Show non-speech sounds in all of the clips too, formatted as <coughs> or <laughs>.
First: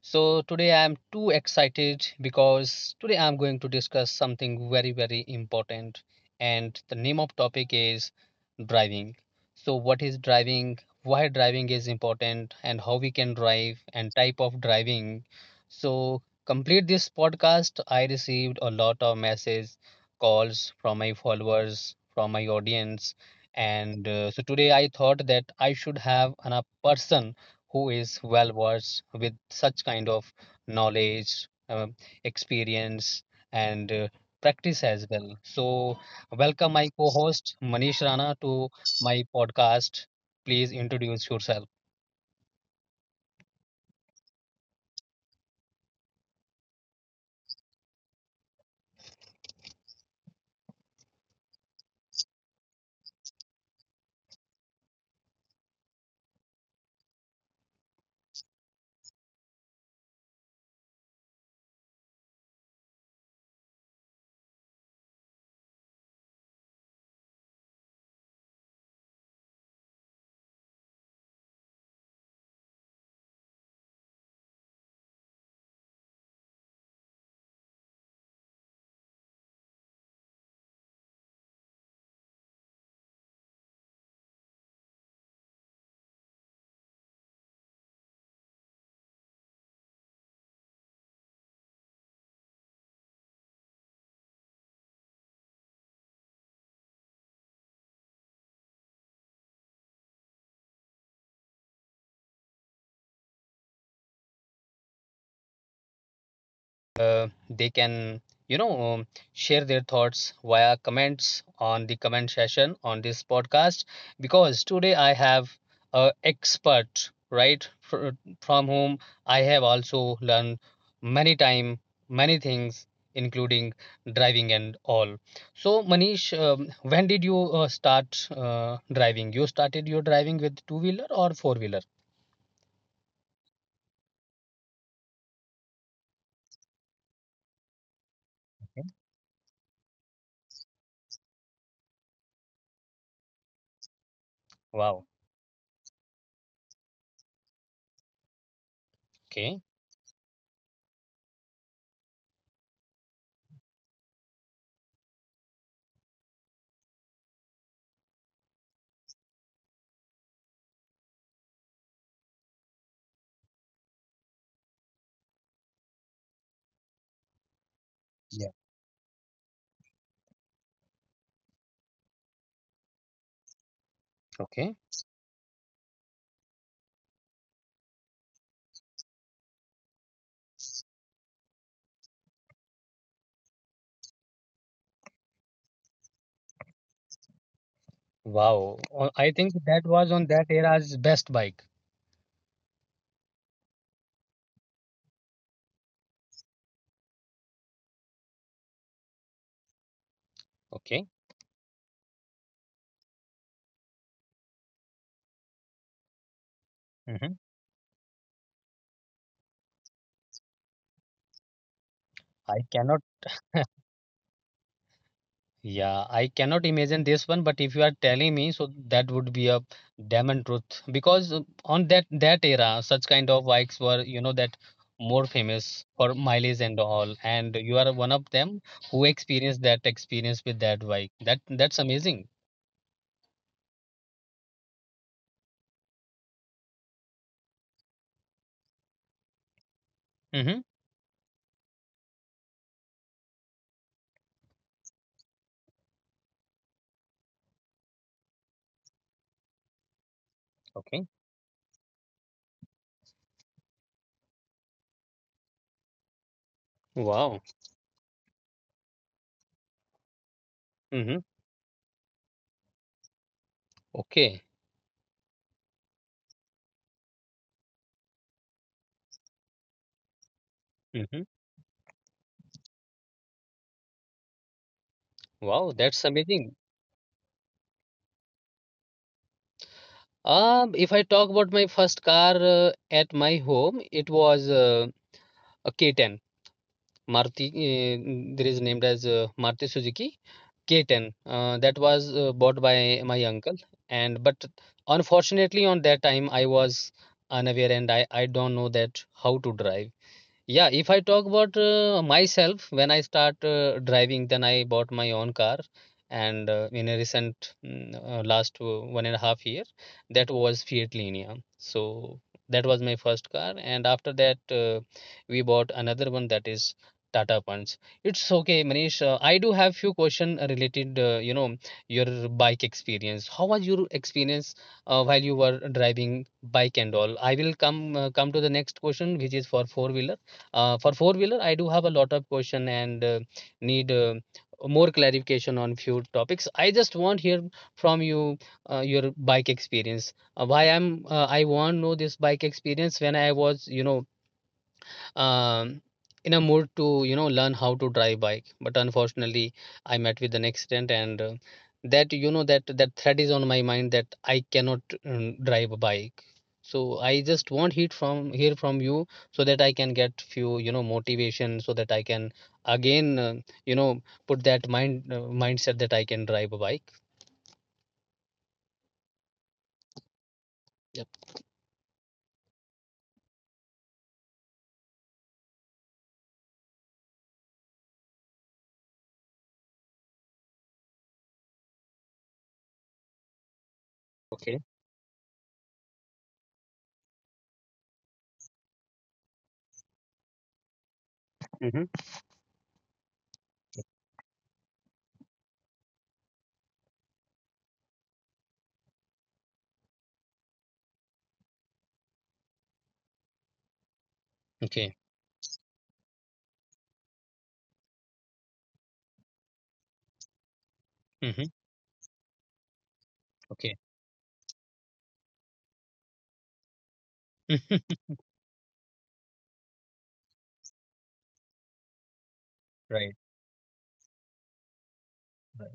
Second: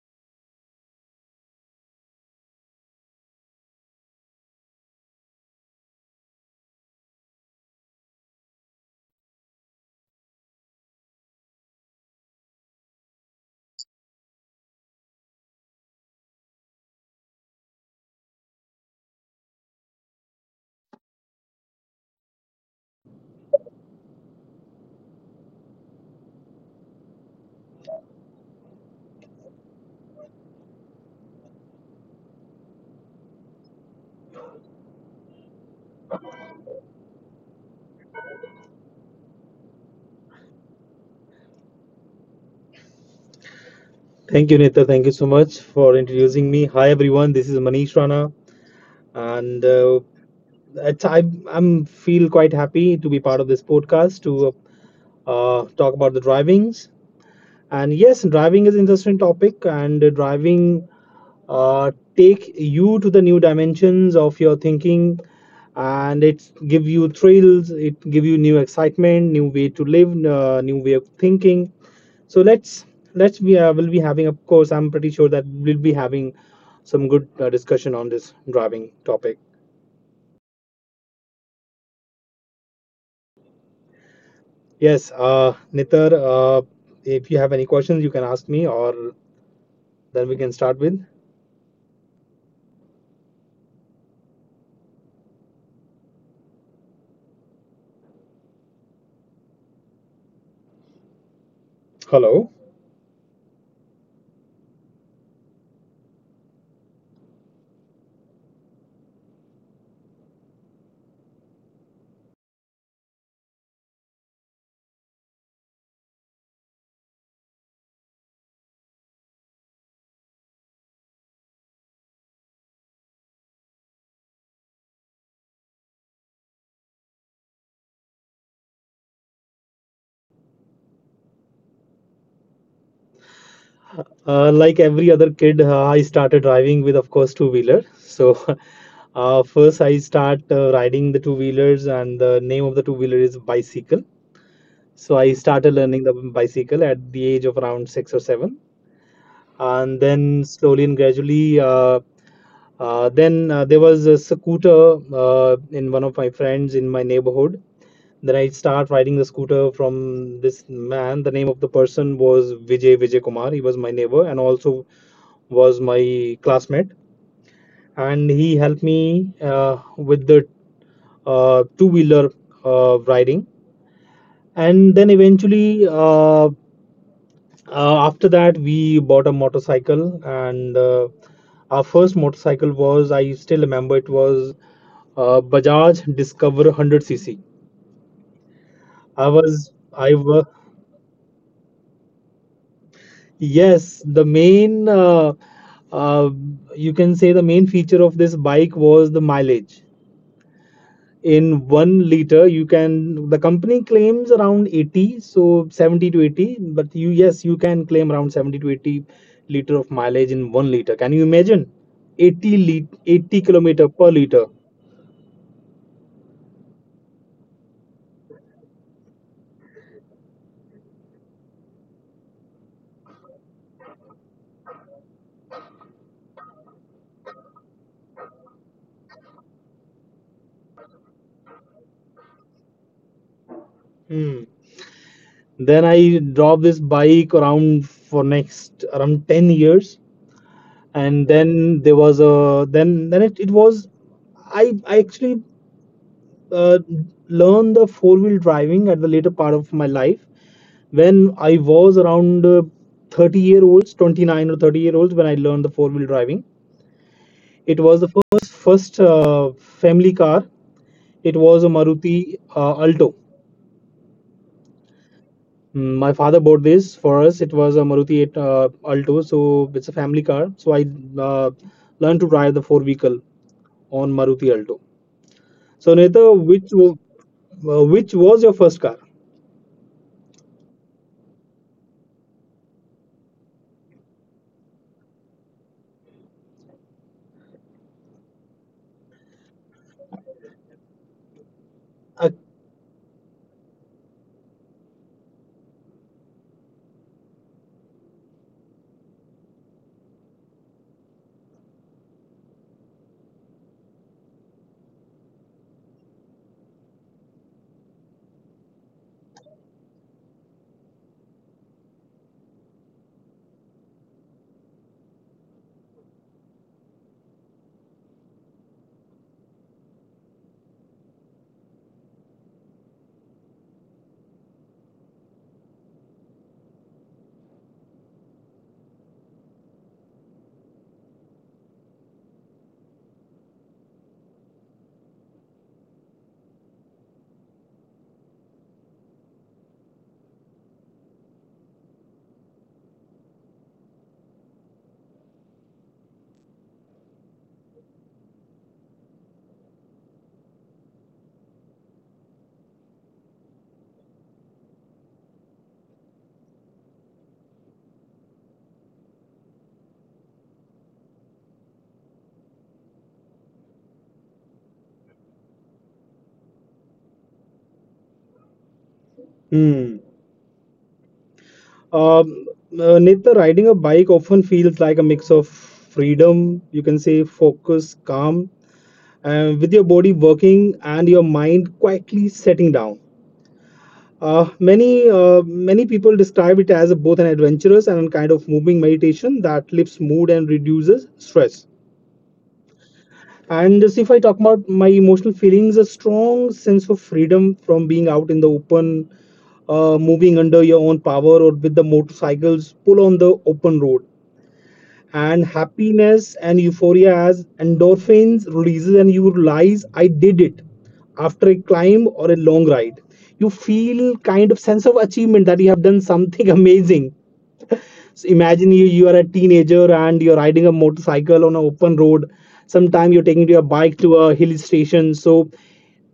So today I am too excited because today I am going to discuss something very very important, and the name of topic is driving. So what is driving, why driving is important, and how we can drive and type of driving. So complete this podcast I received a lot of message calls from my followers, from my audience, and so today I thought that I should have a person who is well versed with such kind of knowledge, experience, and practice as well. So, welcome my co host Manish Rana to my podcast. Please introduce yourself. Thank you, Nita. Thank you so much for introducing me. Hi, everyone. This is Manish Rana, and it's, I I'm feel quite happy to be part of this podcast to talk about the drivings. And yes, driving is interesting topic, and driving uh, take you to the new dimensions of your thinking, and it give you thrills, it give you new excitement, new way to live, new way of thinking. So let's be we'll be having, of course, I'm pretty sure that we'll be having some good discussion on this driving topic. Yes, Nitar, if you have any questions, you can ask me, or then we can start with hello. They can you know um, share their thoughts via comments on the comment session on this podcast, because today I have a expert, right, from whom I have also learned many time many things including driving and all. So Manish, when did you start driving? You started your driving with two wheeler or four wheeler? Like every other kid, I started driving with, of course, two wheeler. So <laughs> Okay. First I start riding the two wheelers, and the name of the two wheeler is bicycle. So I Wow. started learning the bicycle at the age of around six or seven, and Okay. then slowly and gradually. Then there was a scooter in one of my friends in my neighborhood. Then I start riding the scooter from this man. The name of the person was Vijay Kumar. He was my neighbor and also was my classmate. And he helped Yeah. me with the two wheeler riding. And then Okay. eventually, after that, we bought a motorcycle. And our first motorcycle was, I still remember, it was Bajaj Discover 100 cc. Wow. I think I that was was on that era's best bike. Yes, the main uh, you can say the main feature of this bike was the mileage. Okay. In 1 liter, you can the company claims around 80, so 70 to 80, but you yes, you Hmm. can claim around 70 to 80 liter of mileage in 1 liter. Can you imagine? I cannot, 80 kilometer per liter. yeah, I cannot imagine this one, but if you are telling me, so that would be a diamond truth because on that era, such kind of bikes were, that more famous for mileage and all, and you are one of them who experienced that experience with that bike. That's amazing. Hmm. Then I drove this bike around for next around 10 years, Mm-hmm. and then, there was a then it was I actually uh, learned the four-wheel driving at the later part of my life when Okay. I was around 30 year olds 29 or 30-year-olds when I learned the four-wheel driving. Wow. It was the first family car. It Mm-hmm. was a Maruti Alto. Okay. My father bought this for us. It was a Maruti 8 Alto, so it's a family car, so I uh, Mm-hmm. learned to drive the four vehicle on Maruti Alto. So, Wow, Neta, that's amazing. Which was your first car? If I talk about my first car at my home, it was a K10 Maruti. There is named as Maruti Suzuki K10. That A. was bought by my uncle, and but unfortunately, on that time I was unaware, and I don't know that how to drive. Yeah, if I talk about myself, when I start driving, then I bought my own car, and in a recent last 1.5 year, that was Fiat Linea. So that was my first car, and after that, we bought another one that is Tata Punch. It's okay, Manish. I do have few question related, your bike experience. How was your experience while you were driving bike and all? I will come to the next question, which is for four wheeler, I do have a lot of question and need more clarification on few topics. I just want hear from you your bike experience. Why I want know this bike experience when I was um, in a mood to learn how to drive bike, but unfortunately I met with an accident, and that you know that that threat is on my mind that I cannot drive a bike. So I just want heat from hear from you so that I can get few motivation, so that I can again put that mindset that I can drive a bike. Hmm. Yep. Um, Neta, riding a bike often feels like a mix of freedom, you can say, focus, calm, and with your body working and your mind quietly setting down. Uh, Okay. many uh, many people describe it as both an adventurous and kind of moving meditation that lifts mood and reduces stress. Mm-hmm. And just if I talk about my emotional feelings, a strong sense of freedom from being out in the open, moving under your own power or with the motorcycles, pull on the open road. Okay. And happiness and euphoria as endorphins releases, and you realize I did it after a Mm-hmm. climb or a long ride. You Okay. feel kind of sense of achievement that you have done something <laughs> amazing. <laughs> So imagine you are a teenager and you're riding a motorcycle on an open road. Sometimes you're taking Right, your bike to a hill station. So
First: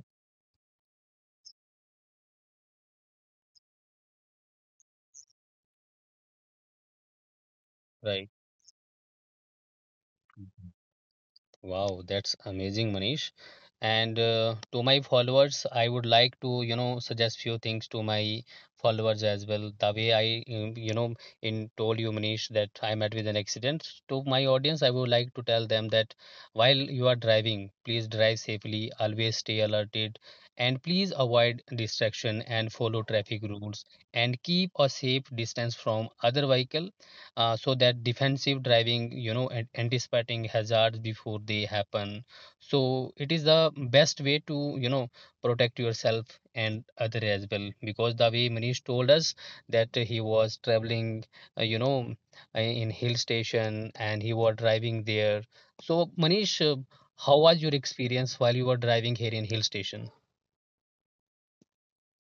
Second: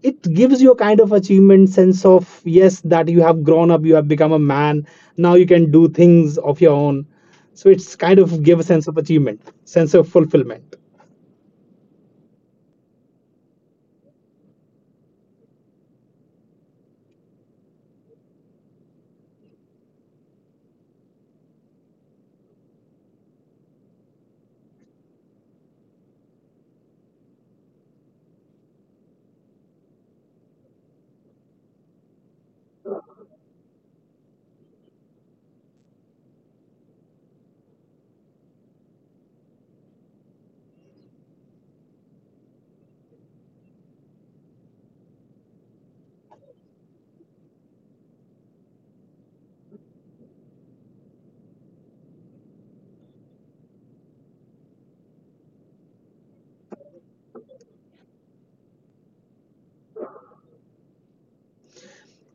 it gives you a kind of achievement sense of yes that you have grown up, you have become a man. Now you can do things of your own. So it's kind right. of give a sense of achievement, sense of fulfillment. Mm-hmm. Wow, that's amazing, Manish. And to my followers, I would like to, suggest few things to my followers as well. The way I, you know, in told you, Manish, that I met with an accident. To my audience, I would like to tell them that while you are driving, please drive safely, always stay alerted, and please avoid distraction and follow traffic rules, and keep a safe distance from other vehicle, so that defensive driving and anticipating hazards before they happen, so it is the best way to protect yourself and other as well, because the way Manish told us that he was traveling, uh, you know in hill station, and he was driving there. So Manish, how was your experience while you were driving here in hill station?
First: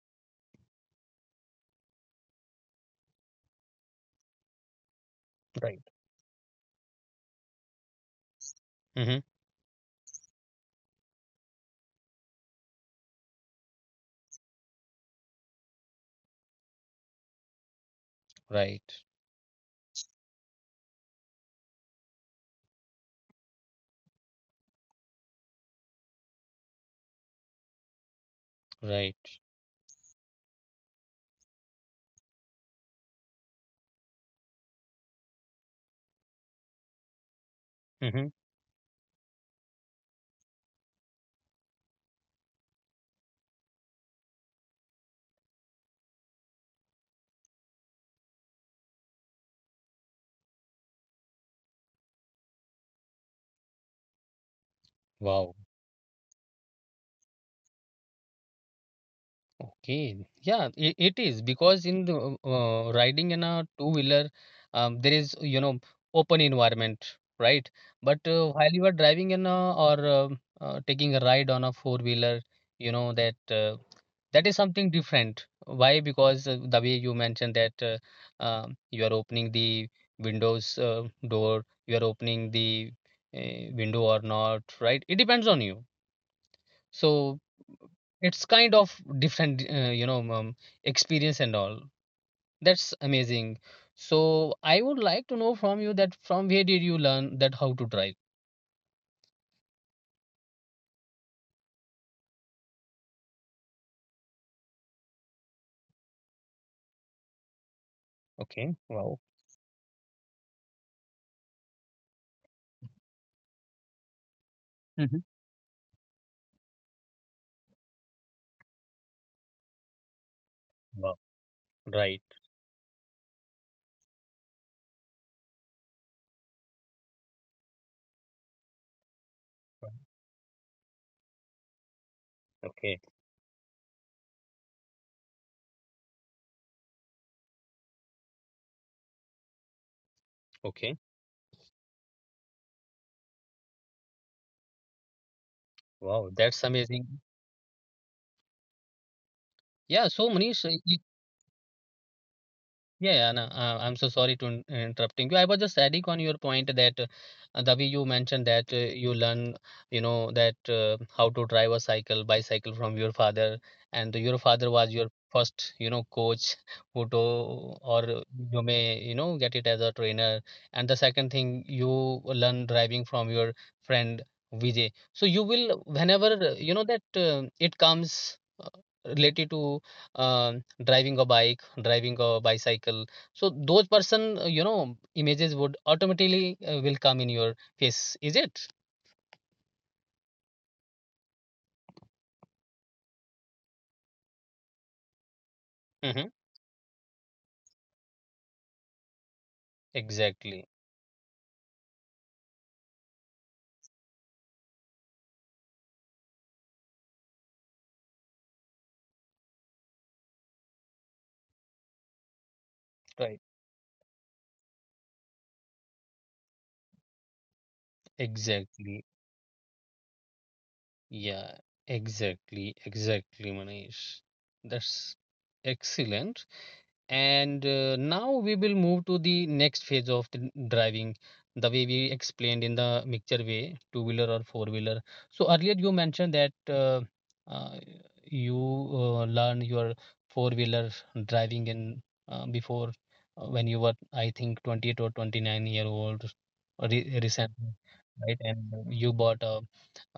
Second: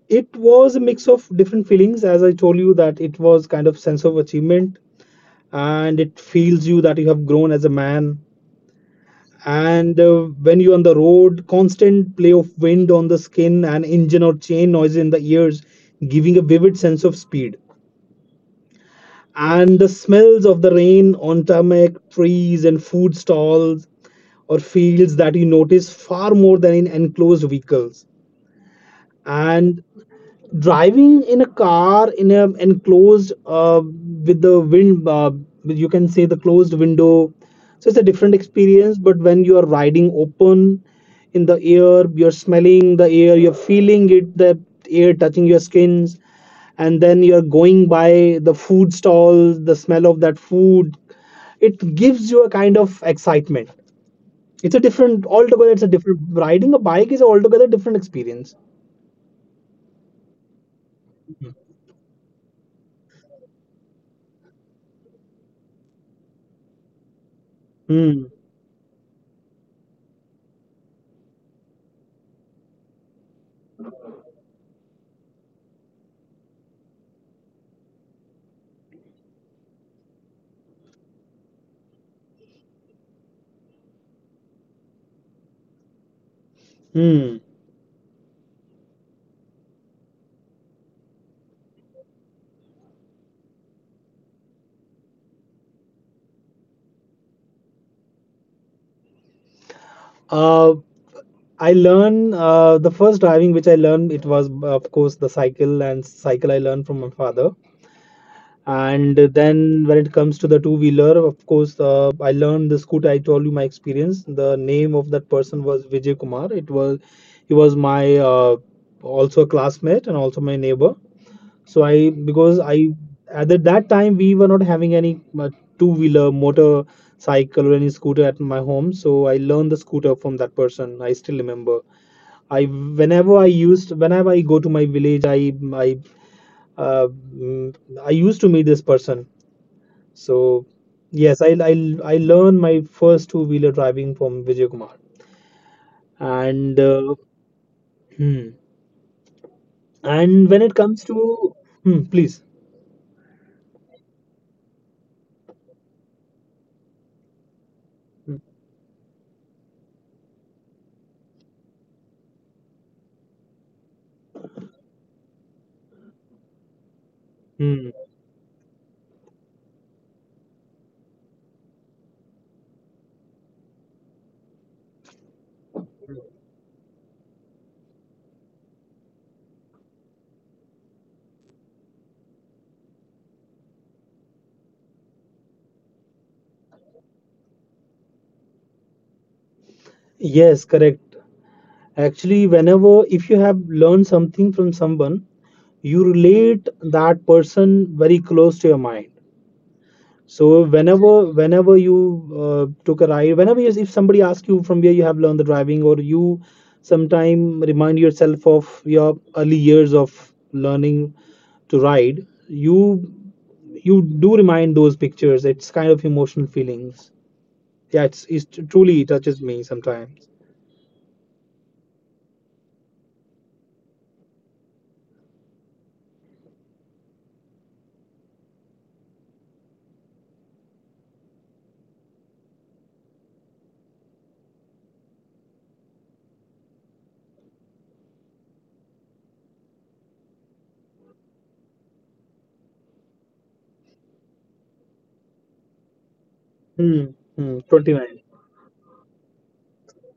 It was a mix of different feelings, as I told you that it was kind of sense of achievement, Right. and it feels you that you have grown as a man. Mm-hmm. And uh, when you're on the road, constant play of wind on the skin and engine or chain noise in the ears giving a vivid sense of speed, Right, and the smells of the rain on tarmac, trees and food stalls or fields, that you notice far more than in enclosed vehicles. right. And driving in a car in a enclosed with the wind, you can say the closed window, so it's a Mm-hmm. different experience. But when you are riding open in the air, you're smelling the air, you're feeling it, the air touching your skins. And then you're going by the food stalls, the smell of that food, it gives you a kind of excitement. Wow. It's a different riding a bike is altogether different experience. Okay. Yeah, I it is because in the riding in a two-wheeler, there is, open environment, right? But Hmm. While you are driving or taking a ride on a four-wheeler, you know, that uh, that is something different. Why? Because the way you mentioned that you are opening the windows door, you are opening the window or not, right? It depends on you. So Hmm. it's kind of different experience and all. That's amazing. So I would like to know from you that from where did you learn that how to drive. Uh, I learn the first driving which I learned, it was of course the cycle, and cycle I learned from my father. Okay. Wow. And then when it comes to the two wheeler, of course I learned the scooter. I told you my experience. The name Mhm. of that person was Vijay Kumar. It was He was my also a classmate and also my neighbor. Wow. So I Right. because I at the- that time we were not having any two-wheeler, motorcycle, or any scooter at my home. So I learned the scooter from that person. I still remember. I Okay. whenever I used whenever I go to my village, uh, mm, I used to meet this person. So Okay. yes, I learned my first two-wheeler driving from Vijay Kumar. Wow. That's And amazing. hmm. Yeah. So and Manish, when it comes to hmm, Please. yeah, yeah, no, I'm so sorry to interrupting you. I was just adding on your point that the way you mentioned that you learn, you know, that how to drive a bicycle from your father, and your father was your first, coach, <laughs> who to, Hmm. or you may, get it as a trainer. And the second thing, you learn driving from your friend Vijay. So you will, whenever you know that it comes related to driving a bike, driving a bicycle. So those person, images would automatically will come in your face. Is it? Yes, correct. Actually, whenever if you have learned something from someone, you Mm-hmm. relate that person very close to your mind. So Exactly. whenever you took a ride, whenever if somebody asks you from where you have learned the driving, or you sometime remind yourself of your early years of learning to ride, you Right. you do remind those pictures. It's kind of emotional feelings. Yeah, it's Exactly. truly touches me sometimes. Yeah. Exactly. Exactly, Manish. That's excellent. And now we will move to the next phase of the driving, the way we explained in the mixture way, two wheeler or four wheeler. So earlier you mentioned that uh, you learned your four wheeler driving in before, when you were, I think, 28 or 29-year-old Hmm. re Hmm. recently, 29. right? And you bought a,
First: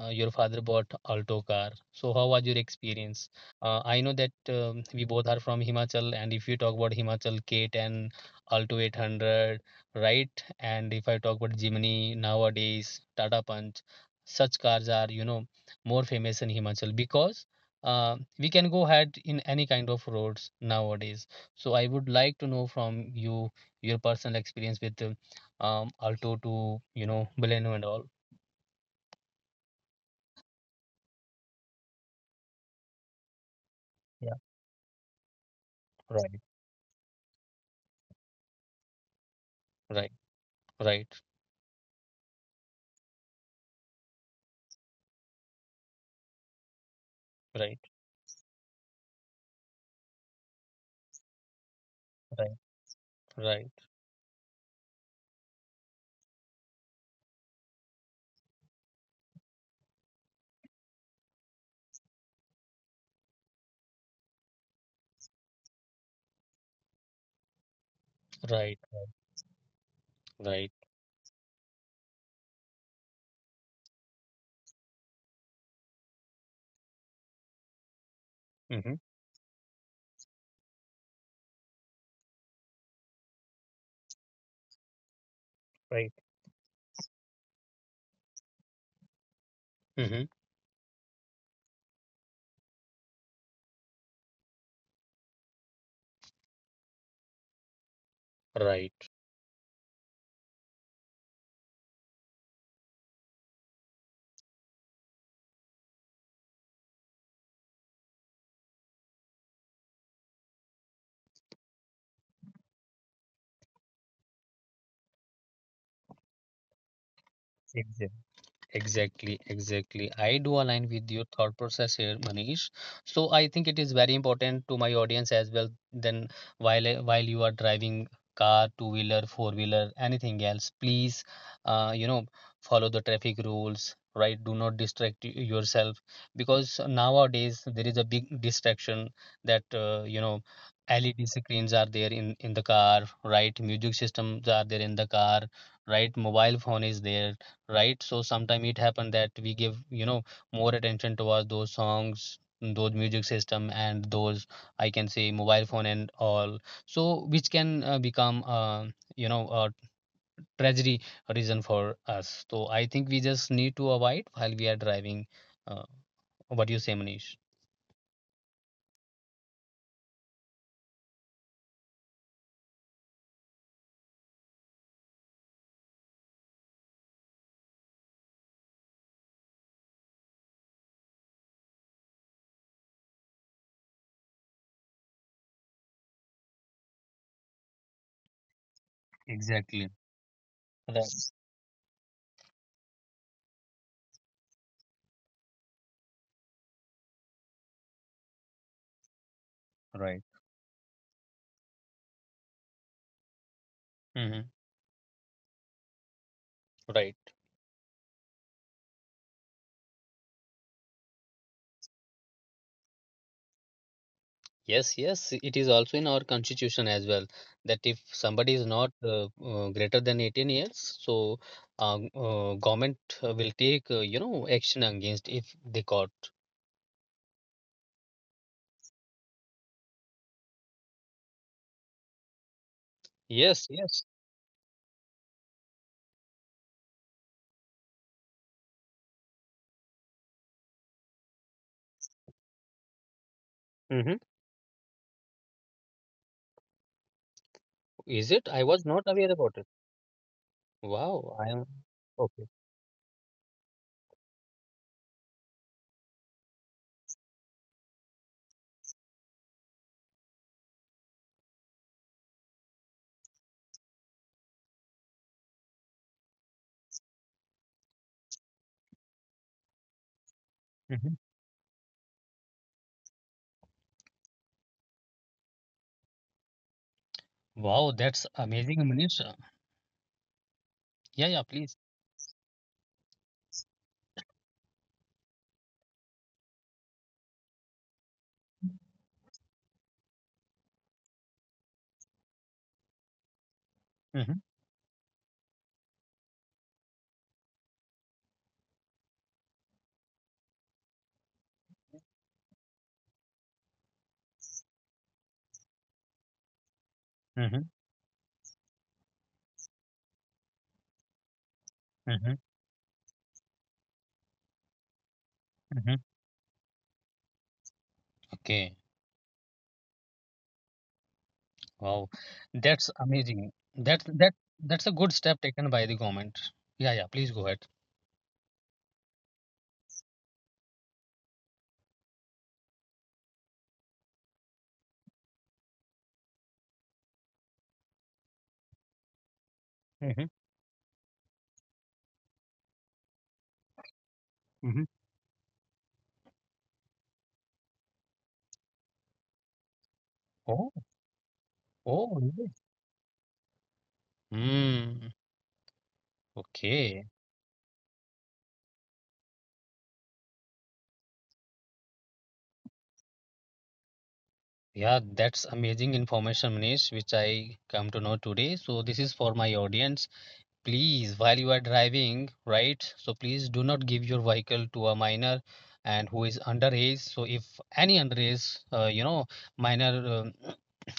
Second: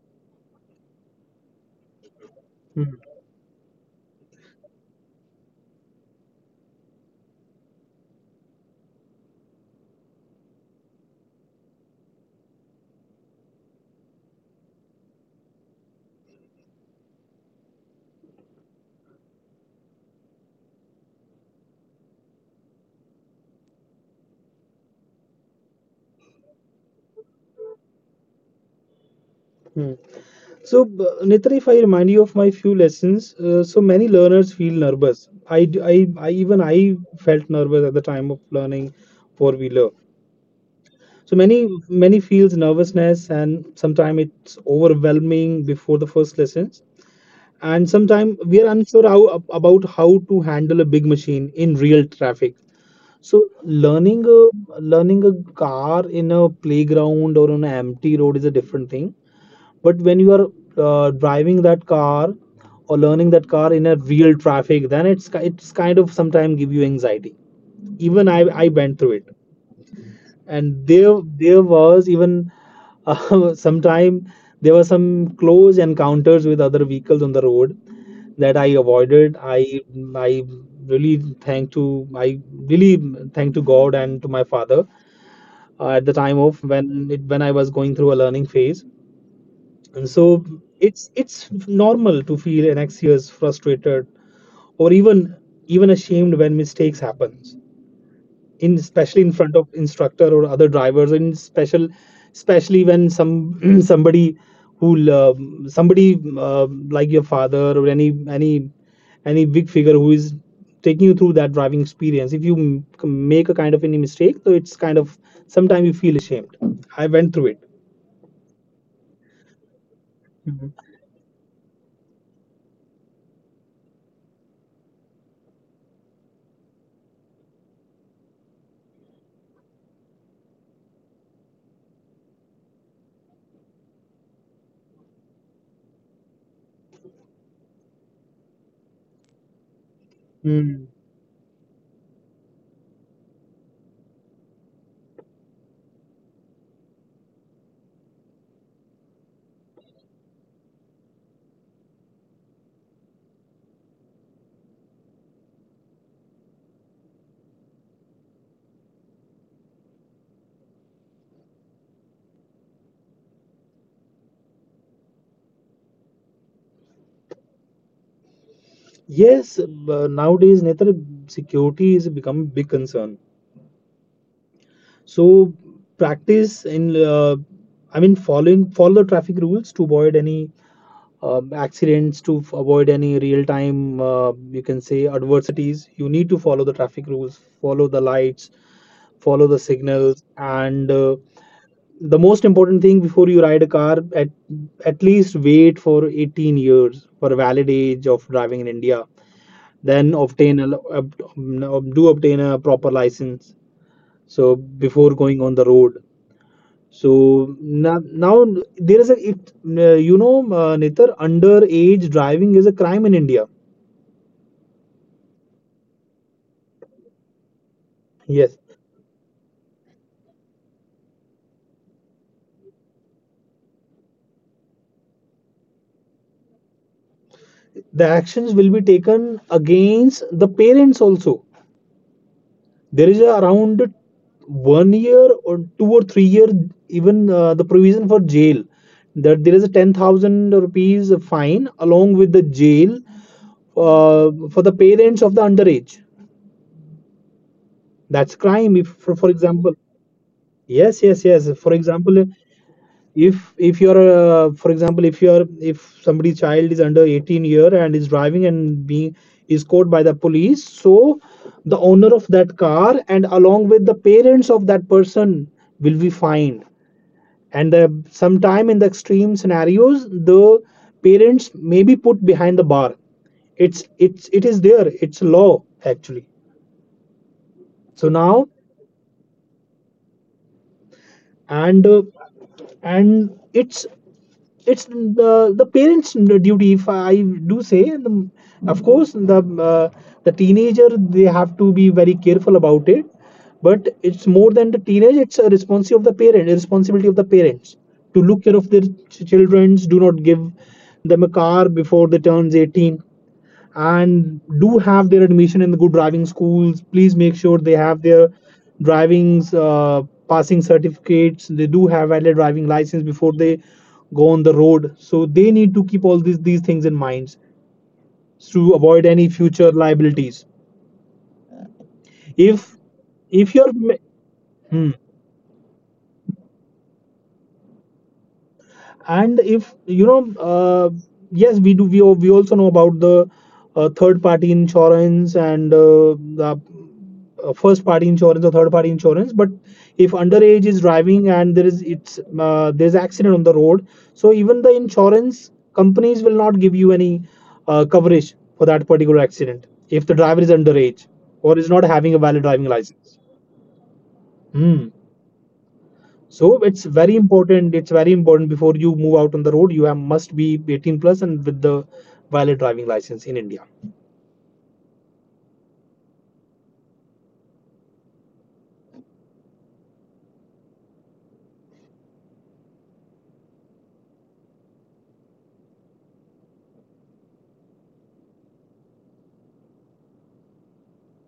uh, your father bought Alto car. So how was your Hmm. experience? I know that we both are from Himachal, and if you talk about Himachal K10, Alto 800, right? And if I talk about Jimny nowadays, Tata Punch, such cars are, more famous in Himachal because we can go ahead in any kind of roads nowadays. So I would like to know from you your personal experience with Alto to, Baleno and all. Hmm. So, Nitra, if I remind you of my few lessons, so many Yeah, learners feel nervous. I, d- I- right, even I felt nervous at the time of learning four wheeler. right, right, So many feels nervousness, and sometimes it's overwhelming before the first lessons, right, and sometimes we are unsure how about how to handle a big machine in real traffic. right, So right, learning a car in a playground or on an empty road is a different thing, but when you are driving that car or learning that car in a real traffic, then it's kind of sometimes give you anxiety. Even I right, went through it. right. And there was even <laughs> sometime there were some close encounters with other vehicles on the road that I Mm-hmm. avoided. I really thank to I really thank to god and to my father at the Right? time of when I was going through a learning phase. And Mm-hmm. so it's normal to feel anxious, frustrated, or even ashamed when mistakes happens. In Right. Especially in front of instructor or other drivers, and special especially when some <clears throat> who lo- somebody like your father or any big figure who is taking you through that driving experience, if you make a kind of any mistake, so it's kind of sometimes you feel ashamed. I went through it. Exactly. Exactly, exactly. I do align with your thought process here, Manish. So I think it is very important to my audience as well. Then while you are driving car, two wheeler, four wheeler, anything else, please, uh, you know, follow the traffic rules, right? Do not distract yourself, because nowadays there is a big distraction that, you know. LED screens are there in the car, right? Music systems are there in the car, right? Mobile phone is there, right? So sometimes it happened that we give, more attention towards those songs, those music system, and those I can say mobile phone and all. So which can become a tragedy reason for us. So I think we just need to avoid while we are driving. Uh, what do you say, Manish? Yes, nowadays, Netra, security is become a big concern. So practice, I mean, follow the traffic rules to avoid any accidents, to avoid any real-time, you can say, adversities. You need to follow the traffic rules, follow the lights, follow the Exactly. signals, and Right. the most important thing before you ride a car, at least wait for 18 years for a valid age of driving in India, then Right. Do obtain a proper license Mm-hmm. so before going on the road. Right. So now, there is a it you know Nitar, underage driving is a crime in India. Yes, yes, it is also in our constitution as well that if Yes, somebody is not greater than 18 years, so government will take action against if they caught. the actions will be taken against the parents also. There is a Yes, around yes. 1 year or 2 or 3 year, even the provision for jail, that there is a 10,000 rupees fine along with the jail Mm-hmm. For the parents of the underage. That's Is it? I crime. If, was not for aware about example, it. yes, yes, Wow, yes. I For am example, okay. If you're for example if you're if somebody's child is under 18 year and is driving and being is caught by the police, so the owner of that car and along with the parents of that person will be fined. And sometime in the extreme scenarios, the Hmm. parents may be put behind the bar. It is there, it's law actually. Wow, So that's now, amazing, Manish. Yeah, yeah, and please. and it's the parents' duty, if I do say. Of course, the teenager they have to be very careful about it, but it's Mm-hmm. more than the teenage. It's a responsibility of the parent, a responsibility of the parents to look care of their childrens. Do not give them a car before they turns 18, and do have their admission in the good driving schools. Please make sure they Mm-hmm. have their driving's passing certificates. They do have valid Mm-hmm. driving license before they go on the road. So they need to keep Mm-hmm. all these things in mind to Okay. avoid any future liabilities. Wow, If that's if amazing. your That's hmm, that that's a good step taken by the government. Yeah, yeah. Please go ahead. and if you know yes we do we, al- we also know about the third party insurance and the first party insurance or third party insurance, but if Mm-hmm. underage is driving and there is it's there's accident on the road, so even the insurance companies will not give you any coverage for that particular accident if the driver is Oh, underage or is not having a oh, valid really? driving license. Hmm. Hmm. So it's very Okay. important. It's very important before you move out on the road, must be 18 plus and with the valid driving license in India. Yeah, that's amazing information, Manish, which I come to know today. So this is for my audience. Please, while you are driving, right? So please do not give your vehicle to a minor and who is underage. So if any underage, minor.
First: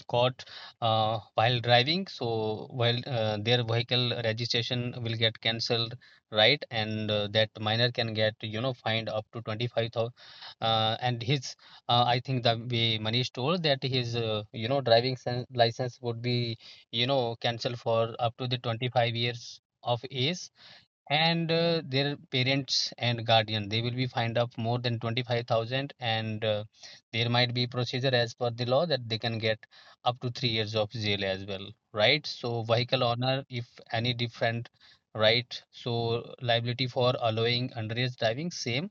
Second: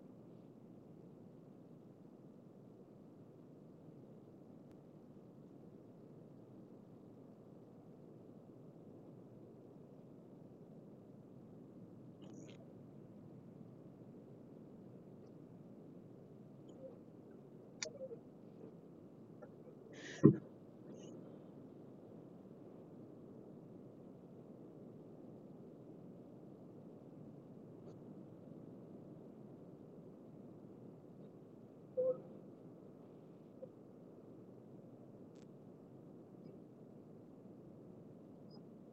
Caught while driving. So while their vehicle registration will get cancelled, right. And that minor can get fined up to 25,000. And his, I think the way Manish told, that his driving license would be cancelled for up to the 25 years of age. And their parents and guardian, they will be fined up more than 25,000, and there might be procedure as per the law that they can get up to 3 years of jail as well, right. So vehicle owner, if any different, right. So liability for allowing underage driving, same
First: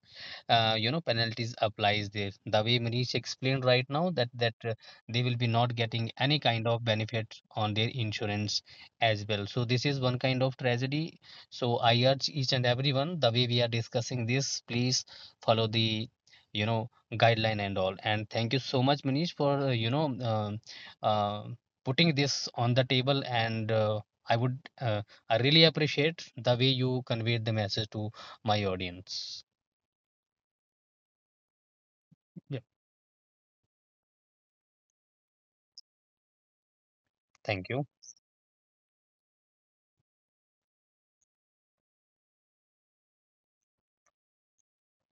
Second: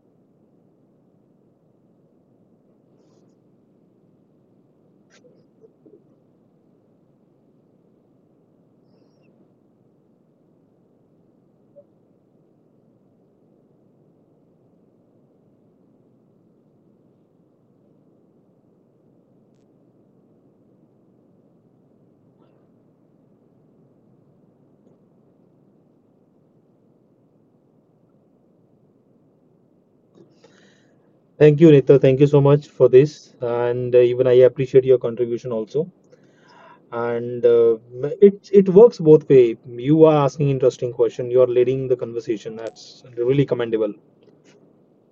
penalties applies there the way Manish explained right now, that they will be not getting any kind of benefit on their insurance as well. So this is one kind of tragedy. So I urge each and everyone, the way we are discussing this, please follow the guideline and all. And thank you so much, Manish, for, uh, putting this on the table. And I would, uh, I really appreciate the way you conveyed the message to my audience. Thank you, Nita. Thank you so Yeah. much for this, and even I appreciate your contribution also. And Thank you. it works both way. You are asking interesting question. You are leading the conversation. That's really commendable.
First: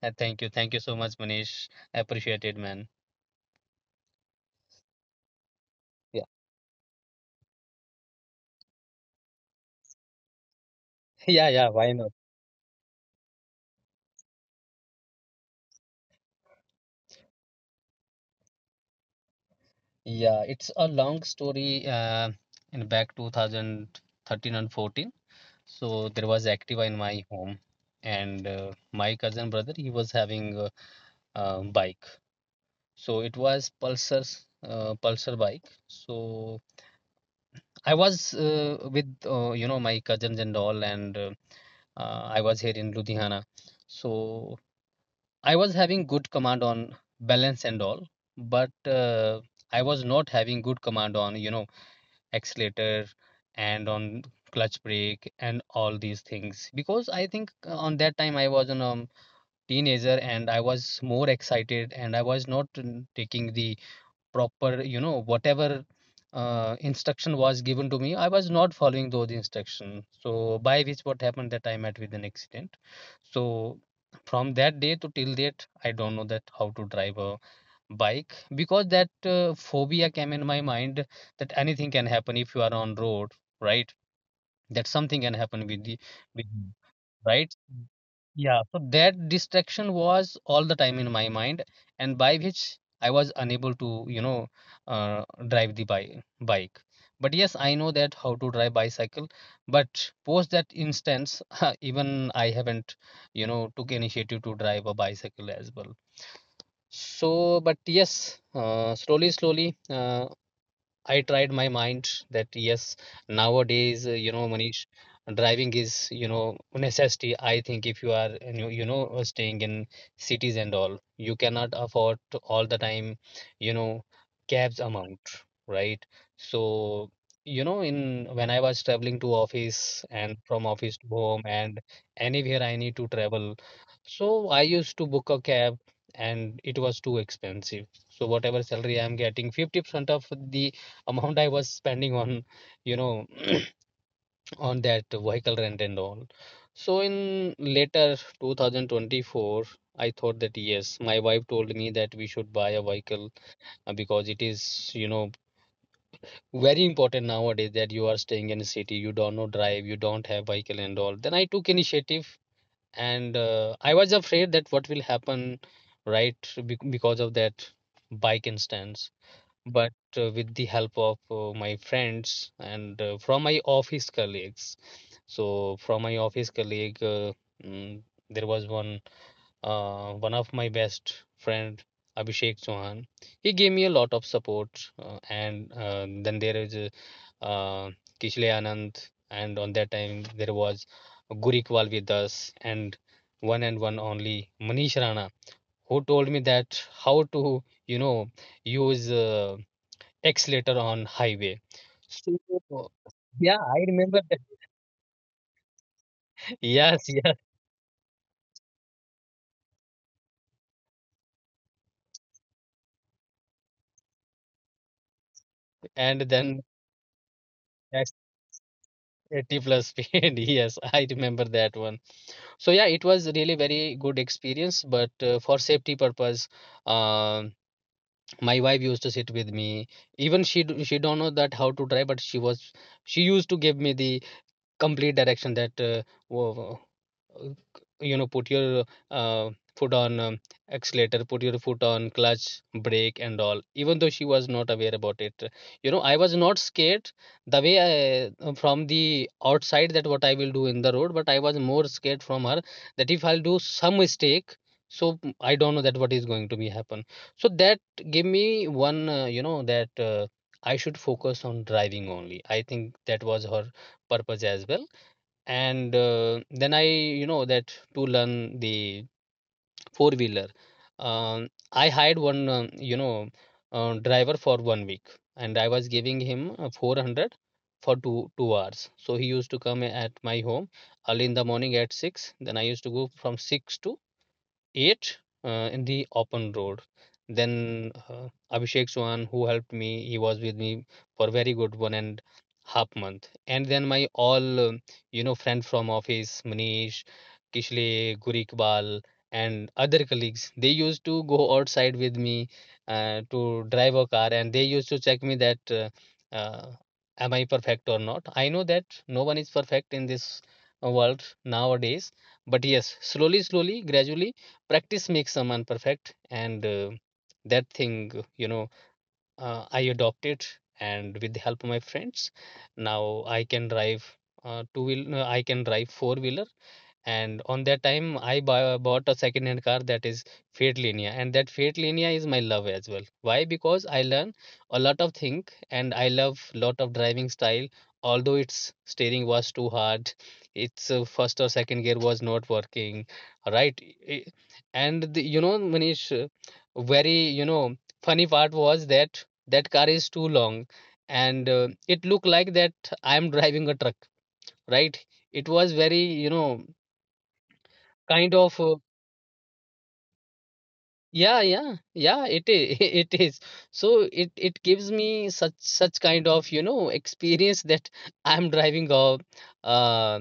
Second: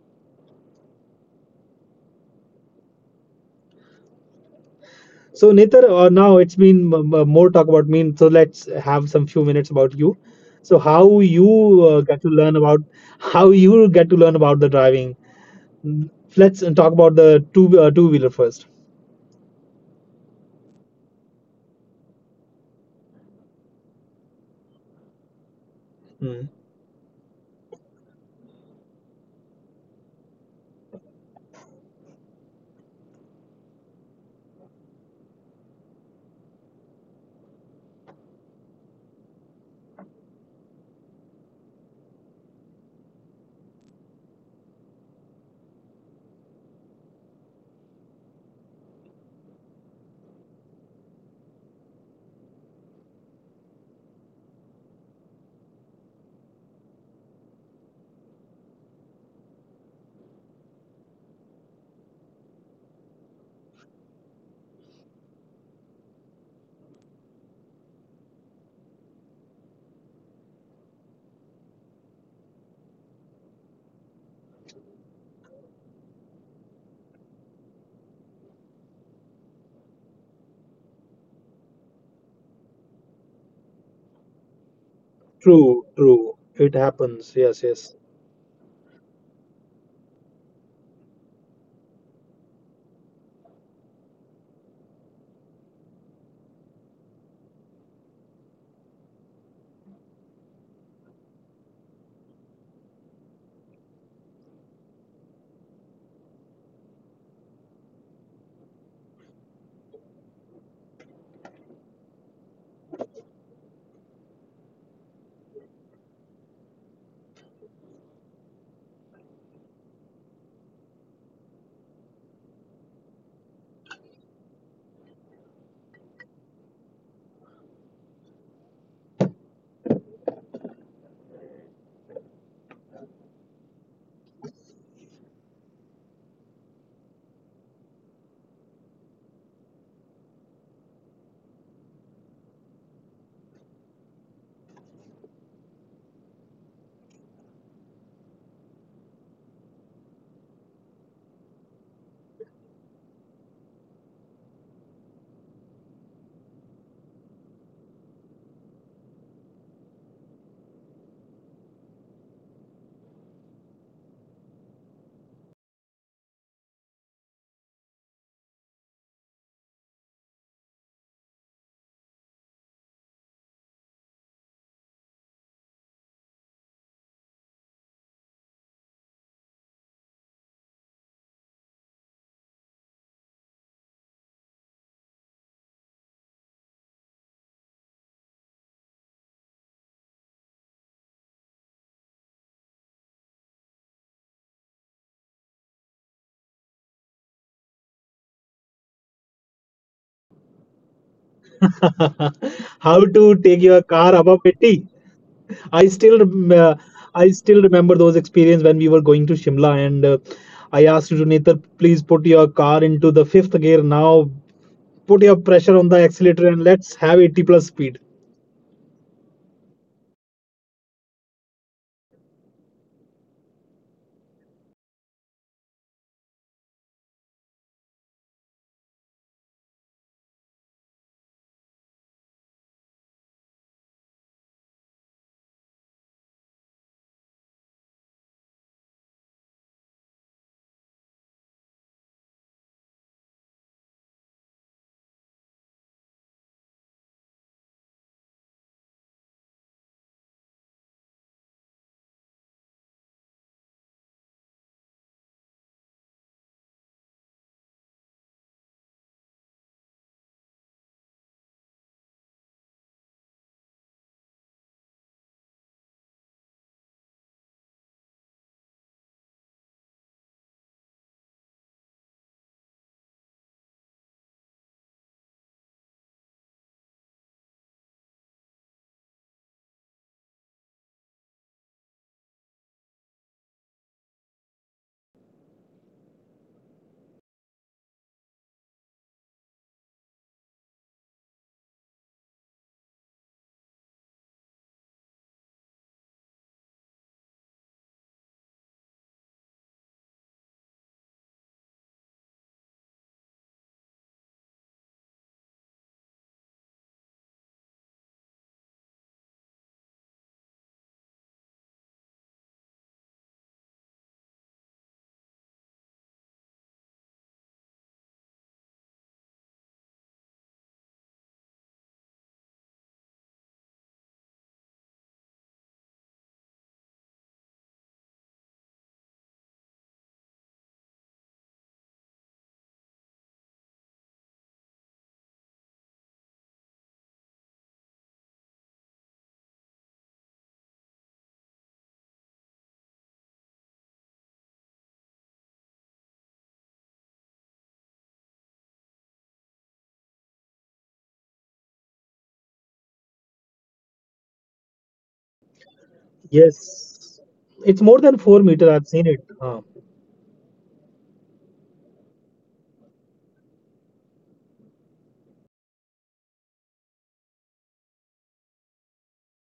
Thank you. Thank you so much, Manish. I appreciate it, man. So, Nita, Yeah. now it's been more talk about me. So let's have some few minutes about you. So, <laughs> Yeah, yeah, why not? How you get to learn about the driving. Let's talk about the two wheeler first. Yeah, it's a long story, in back 2013 and 14. So there was Mm. Activa in my home, and my cousin brother, he was having a bike. So it was Pulsar bike. So I was, with my cousins and all, and I was here in Ludhiana. So I was having good command on balance and all, but I was not having good command on accelerator and on clutch, brake and all these things, because I think, on that time I was a teenager, and I was more excited, and I was not taking the proper, whatever instruction was given to me, I was not following those instructions. So by which what happened, that I met with an accident. So from that day to till date, I don't know that how to drive a bike, because that phobia came in my mind, that anything can happen if you are on road, right. That something can happen with the, with True, you, true. It right. happens. Yes, yes. Yeah, so that distraction was all the time in my mind, and by which I was unable to drive the bike. But yes, I know that how to drive bicycle. But post that instance, <laughs> even I haven't took initiative to drive a bicycle as well. So, but yes, slowly, slowly, I tried my mind that yes, nowadays, Manish, driving is, necessity. I think if you are, staying in cities and all, you cannot afford to all the time, you know, cabs amount, right? So, in when I was traveling to office and from office to home and anywhere I need to travel, so I used to book a cab, and it was too expensive. So whatever salary I'm getting, 50% of the amount I was spending on, you know, <coughs> <clears throat> on that vehicle rent and all. So in later 2024, I thought that yes, my wife told me that we should buy a vehicle, because it is, very important nowadays that you are staying in a city, you don't know drive, you don't have vehicle and all. Then I took initiative, and I was afraid that what will happen, right, because of that bike instance. But with the help of my friends and from my office colleagues. So from my office colleague, mm, there was one of my best friend, Abhishek Chauhan. He gave me a lot of support. And Then there is uh, Kishle Anand, and on that time there was Gurikwal with us, and one only, Manish Rana, who told me that how to you know use X later on highway. So yeah, I <laughs> remember that. How <laughs> to take your car above 80? Yes, yes. I still rem- uh, I still remember those experience when we were going to Shimla, and I asked you to Netar, please put your car into the fifth gear now. And Put then your pressure on the accelerator and that's let's have 80 plus speed. 80 plus speed. <laughs> Yes, I remember that one. So yeah, it was really very good experience. But for safety purpose, um my wife used to sit with me. Even she don't know that how to drive, but she used to give me the complete direction that wo- uh, put your uh, foot on accelerator, put your foot on clutch, brake and all. Even though she was not aware about it, I was not scared the way I, from the outside, that what I will do in the road, but I was more scared from her, that if I'll do some mistake. So I don't know that what is going to be happen. So that gave me one, that I should focus on driving only. I think that was her purpose as well. And then I, that to learn the four wheeler, I hired one, driver for one week, and I was giving him, 400 for two hours. So he used to come at my home early in the morning at 6, then I used to go from 6 to 8, in the open road. Then, Abhishek Chauhan, who helped me, he was with me for very good one and half month. And then my all, friend from office, Manish, Kishle, Gurikbal, and other colleagues, they used to go outside with me, to drive a car, and they used to check me that uh, am I perfect or not. I know that no one is perfect in this, world nowadays, but yes, slowly, slowly, gradually, practice makes someone perfect. And that thing, you know I adopted, and with the help of my friends, now I can drive, two-wheel no, I can drive four wheeler. And on that time I bought a second hand car, that is Fiat Linea, and that Fiat Linea is my love as well. Why? Because I learn a lot of thing, and I love lot of driving style. Although its steering was too hard, its first or second gear was not working, right. I- and the, Manish, very, funny part was, that that car is too long, and it looked like that I am <laughs> driving a truck, right. It was very, Yes, kind of, it's more than 4 meter. I've seen it. Yeah yeah yeah it is, <laughs> it is. So it gives me such kind of, experience that <laughs> I'm driving a, uh,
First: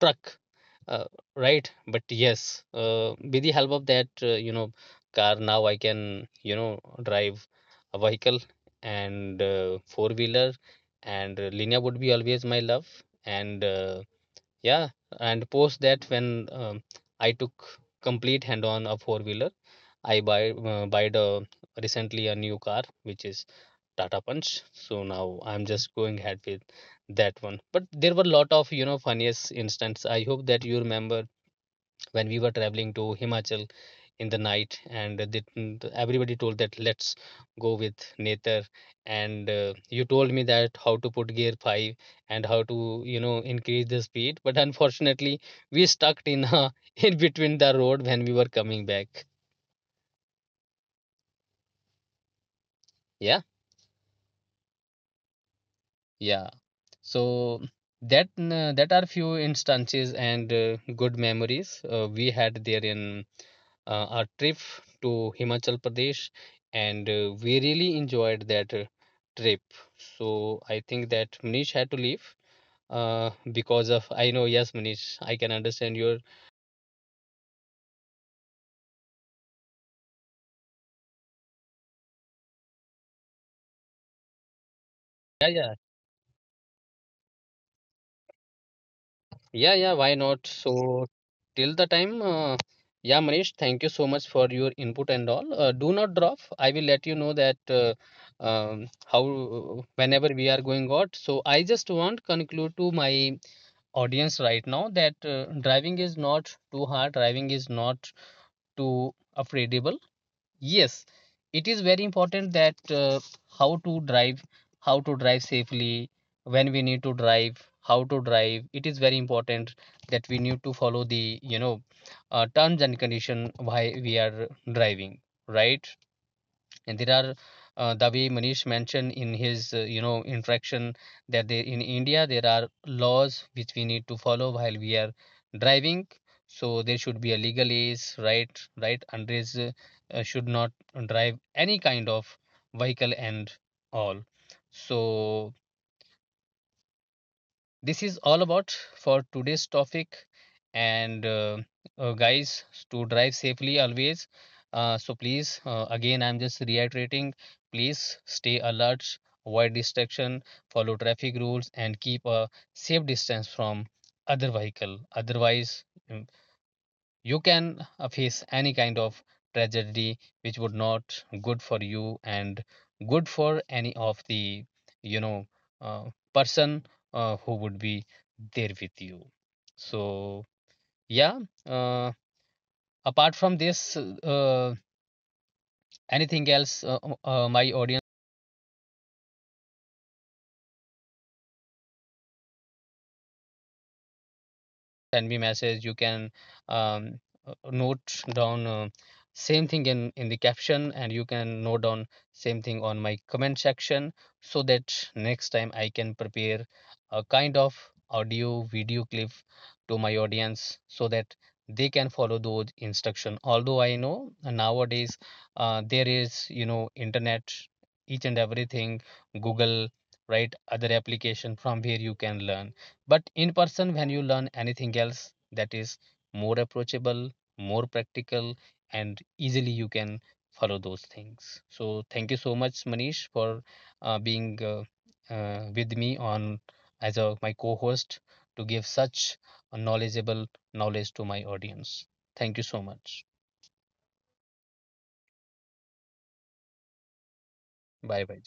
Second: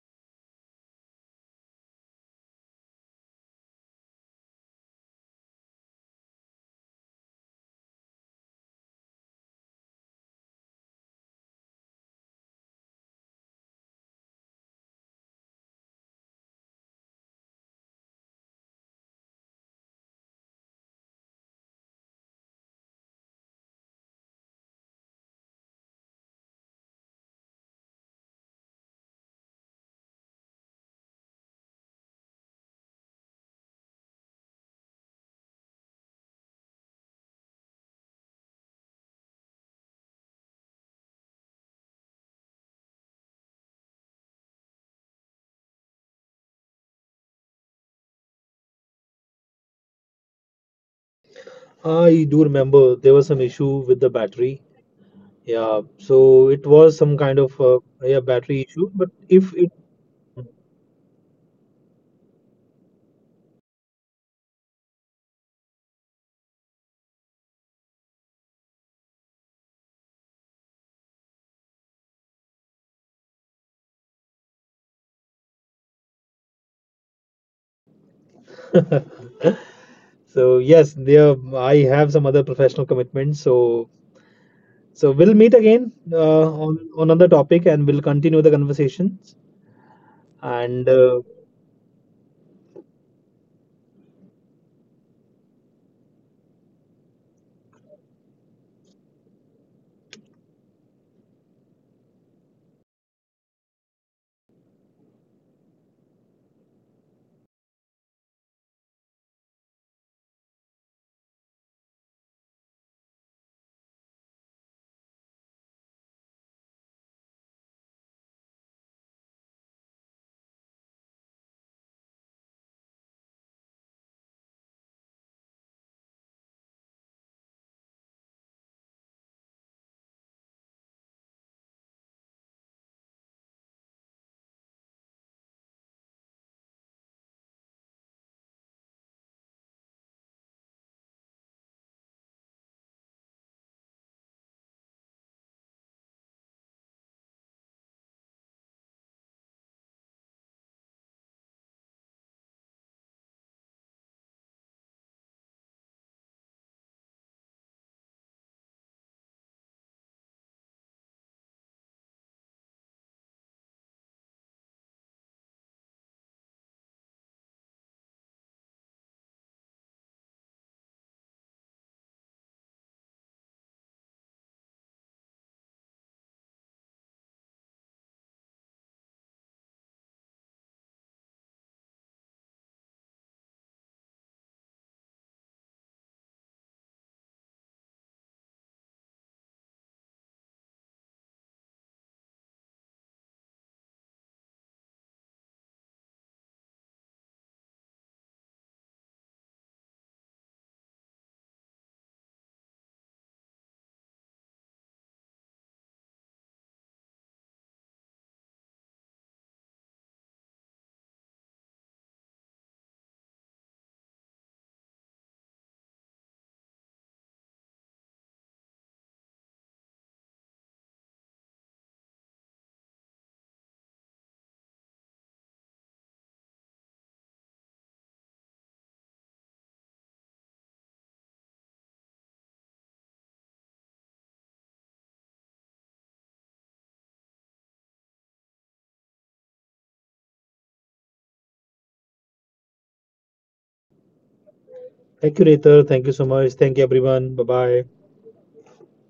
truck, uh, right. But yes, with the help of that, car, now I can, drive a vehicle, and four wheeler, and Linear would be always my love. And yeah, and post that when, I took complete hand on a four wheeler, I buy the recently a new car, which is Tata Punch. So now I'm just going ahead with that one. But there were a lot of, funniest instance. I hope that you remember when we were traveling to Himachal in the night, and the, everybody told that let's go with Nether. And you told me that how to put gear five, and how to, increase the speed. But unfortunately, we stuck in a, <laughs> in between the road when we were coming back. I do remember there Yeah. was some issue with the battery. Yeah, Yeah. so it was some kind So of yeah battery that are issue, but few if it. instances, and good memories, we had there in, our trip to Himachal Pradesh, and we really enjoyed that, trip. So I think that Manish had to leave, because of, I know, yes, Manish, I can understand your. <laughs> So yes, there I have some other professional commitments. So Yeah, we'll yeah. meet again on another topic, and we'll continue the conversations. Yeah, yeah, why not? So, And till the time, yeah, Manish, thank you so much for your input and all. Do not drop. I will let you know that, how whenever we are going out. So, I just want conclude to my audience right now that, driving is not too hard. Driving is not too afraid. Yes, it is very important that, how to drive, how to drive safely, when we need to drive, how to drive. It is very important that we need to follow the, terms and condition why we are driving, right? And there are, the way Manish mentioned in his, interaction, that they, in India, there are laws which we need to follow while we are driving. So there should be a legal age, right, right, underage should not drive any kind of vehicle and all. So this is all about for today's topic. And guys, to drive safely always, so please, again, I'm just reiterating, please stay alert, avoid distraction, follow traffic rules, and keep a safe distance from other vehicle. Otherwise, mm, you can, face any kind of tragedy, which would not good for you, and good for any of the, you know uh, person, who would be there with you. So yeah, uh, apart from this, anything else, my audience, send me message. You can, um, note down, same thing in the caption, and you can note down same thing on my comment section, so that next time I can prepare a kind of audio video clip to my audience, so that they can follow those instruction. Although I know nowadays, there is, internet, each and everything, Google, right, other application from where you can learn. But in person, when you learn anything else, that is more approachable, more practical, and easily you can follow those things. So, thank you so much, Manish, for, being, with me on, as a, my co host, to give such a knowledgeable knowledge to my audience. Thank you so much. thank you, Nathan. Thank you so much. Thank you, everyone. Bye bye. Bye bye.